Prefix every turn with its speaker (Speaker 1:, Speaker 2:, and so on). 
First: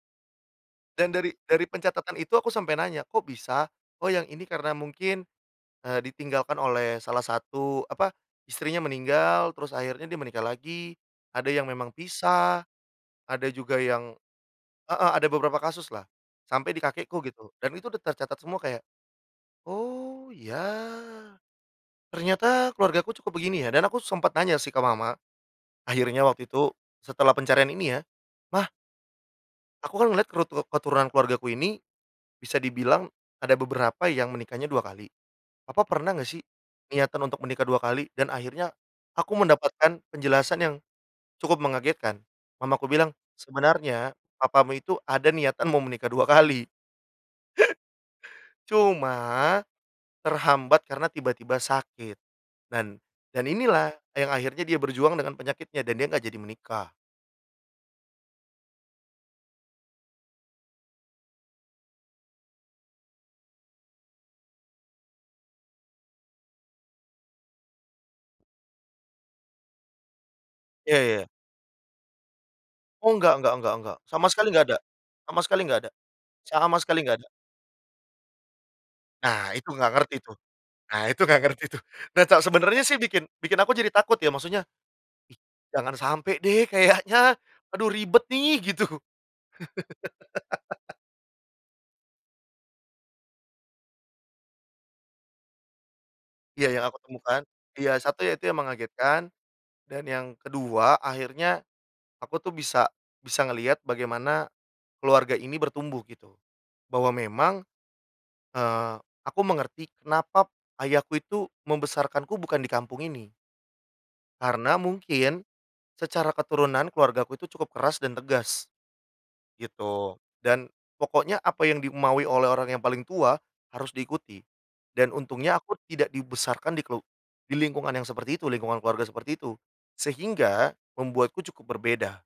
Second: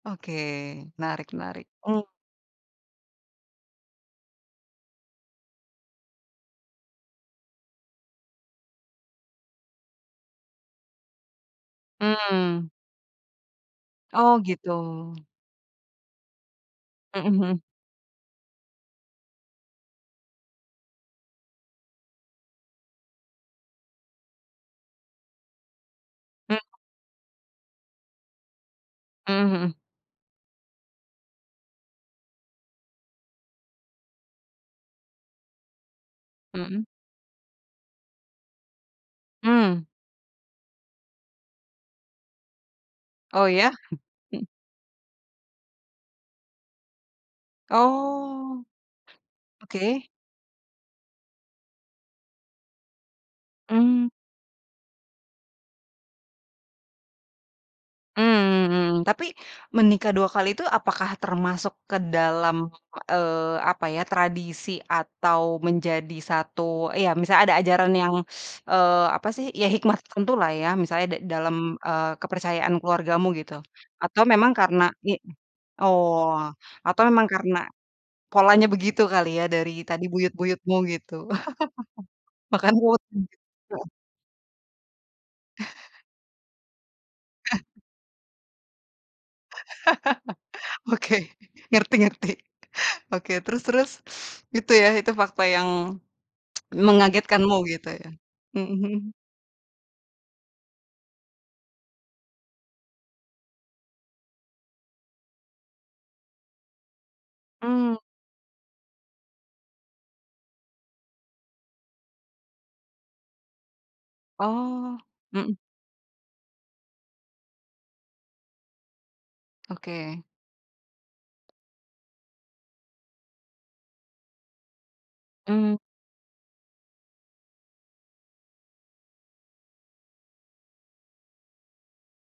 Speaker 1: Oke,
Speaker 2: Dan
Speaker 1: menarik
Speaker 2: dari dari
Speaker 1: menarik. Mhm.
Speaker 2: pencatatan itu aku sampai nanya, "Kok bisa?" Oh, yang ini karena mungkin, eee, ditinggalkan oleh salah satu, apa? Istrinya meninggal, terus akhirnya dia menikah lagi, ada yang memang pisah,
Speaker 1: Mmm.
Speaker 2: ada juga yang,
Speaker 1: Oh gitu.
Speaker 2: eee eee, ada beberapa kasus lah sampai di kakekku
Speaker 1: Mhm
Speaker 2: gitu,
Speaker 1: mhm.
Speaker 2: dan itu udah tercatat semua, kayak "Oh ya ternyata keluargaku cukup begini ya," dan aku sempet nanya sih ke mama, akhirnya waktu
Speaker 1: Mhm.
Speaker 2: itu setelah pencarian ini ya, "Mah
Speaker 1: Mhm mhm.
Speaker 2: aku kan ngeliat kerut keturunan keluargaku ini bisa dibilang ada beberapa yang menikahnya 2 kali. Papa pernah enggak sih
Speaker 1: Mhm.
Speaker 2: niatan untuk menikah 2 kali?" Dan akhirnya aku
Speaker 1: Mmm.
Speaker 2: mendapatkan penjelasan yang cukup mengagetkan. Mamaku bilang,
Speaker 1: Oh, ya.
Speaker 2: "Sebenarnya
Speaker 1: Mhm.
Speaker 2: papamu itu ada niatan mau menikah 2 kali.
Speaker 1: Oh.
Speaker 2: Cuma
Speaker 1: Oke
Speaker 2: terhambat karena tiba-tiba sakit. Dan dan inilah
Speaker 1: Mmm.
Speaker 2: yang akhirnya dia berjuang dengan penyakitnya dan dia enggak jadi menikah."
Speaker 1: Mmm mmm, tapi menikah 2 kali itu apakah termasuk ke dalam, [unintelligible] eee, apa ya, tradisi atau menjadi satu, ya misal ada ajaran yang, eee, apa sih, ya hikmah tertentulah ya,
Speaker 2: Iya
Speaker 1: misalnya da
Speaker 2: iya.
Speaker 1: dalam, eee, kepercayaan
Speaker 2: Oh
Speaker 1: keluargamu
Speaker 2: enggak enggak
Speaker 1: gitu
Speaker 2: enggak enggak,
Speaker 1: atau
Speaker 2: sama
Speaker 1: memang
Speaker 2: sekali enggak ada
Speaker 1: karena, nih b
Speaker 2: sama sekali enggak ada
Speaker 1: oh atau memang karena
Speaker 2: sama
Speaker 1: ye, oh. a
Speaker 2: sekali
Speaker 1: atau
Speaker 2: enggak
Speaker 1: memang
Speaker 2: ada.
Speaker 1: karena polanya begitu kali ya
Speaker 2: Nah, itu
Speaker 1: dari
Speaker 2: enggak
Speaker 1: tadi,
Speaker 2: ngerti tuh
Speaker 1: buyut-buyutmu
Speaker 2: nah
Speaker 1: gitu?
Speaker 2: itu enggak ngerti tuh. Nah ca
Speaker 1: Makan
Speaker 2: sebenernya sih
Speaker 1: mood,
Speaker 2: bikin, bikin aku
Speaker 1: gitu.
Speaker 2: jadi takut ya, maksudnya jangan sampe deh kayaknya, aduh ribet nih, gitu.
Speaker 1: Oke. Ngerti ngerti, oke, terus terus? Itu ya, itu fakta yang
Speaker 2: Iya yang aku temukan,
Speaker 1: mengagetkanmu, gitu
Speaker 2: iya
Speaker 1: ya.
Speaker 2: 1 ya itu yang
Speaker 1: Mhm mhm.
Speaker 2: mengagetkan dan yang kedua akhirnya aku tuh bisa, bisa ngelihat bagaimana keluarga ini bertumbuh, gitu. Bahwa memang,
Speaker 1: Mmm.
Speaker 2: eee, aku mengerti kenapa p ayahku itu membesarkanku bukan di kampung ini. Karena
Speaker 1: Oh.
Speaker 2: mungkin
Speaker 1: Mhm.
Speaker 2: secara keturunan keluargaku itu cukup keras dan tegas, gitu.
Speaker 1: Oke.
Speaker 2: Dan pokoknya apa yang dimaui oleh orang yang paling tua harus diikuti. Dan untungnya
Speaker 1: Mmm.
Speaker 2: aku tidak dibesarkan di kelu di lingkungan yang seperti itu, lingkungan keluarga seperti itu. Sehingga membuatku cukup berbeda.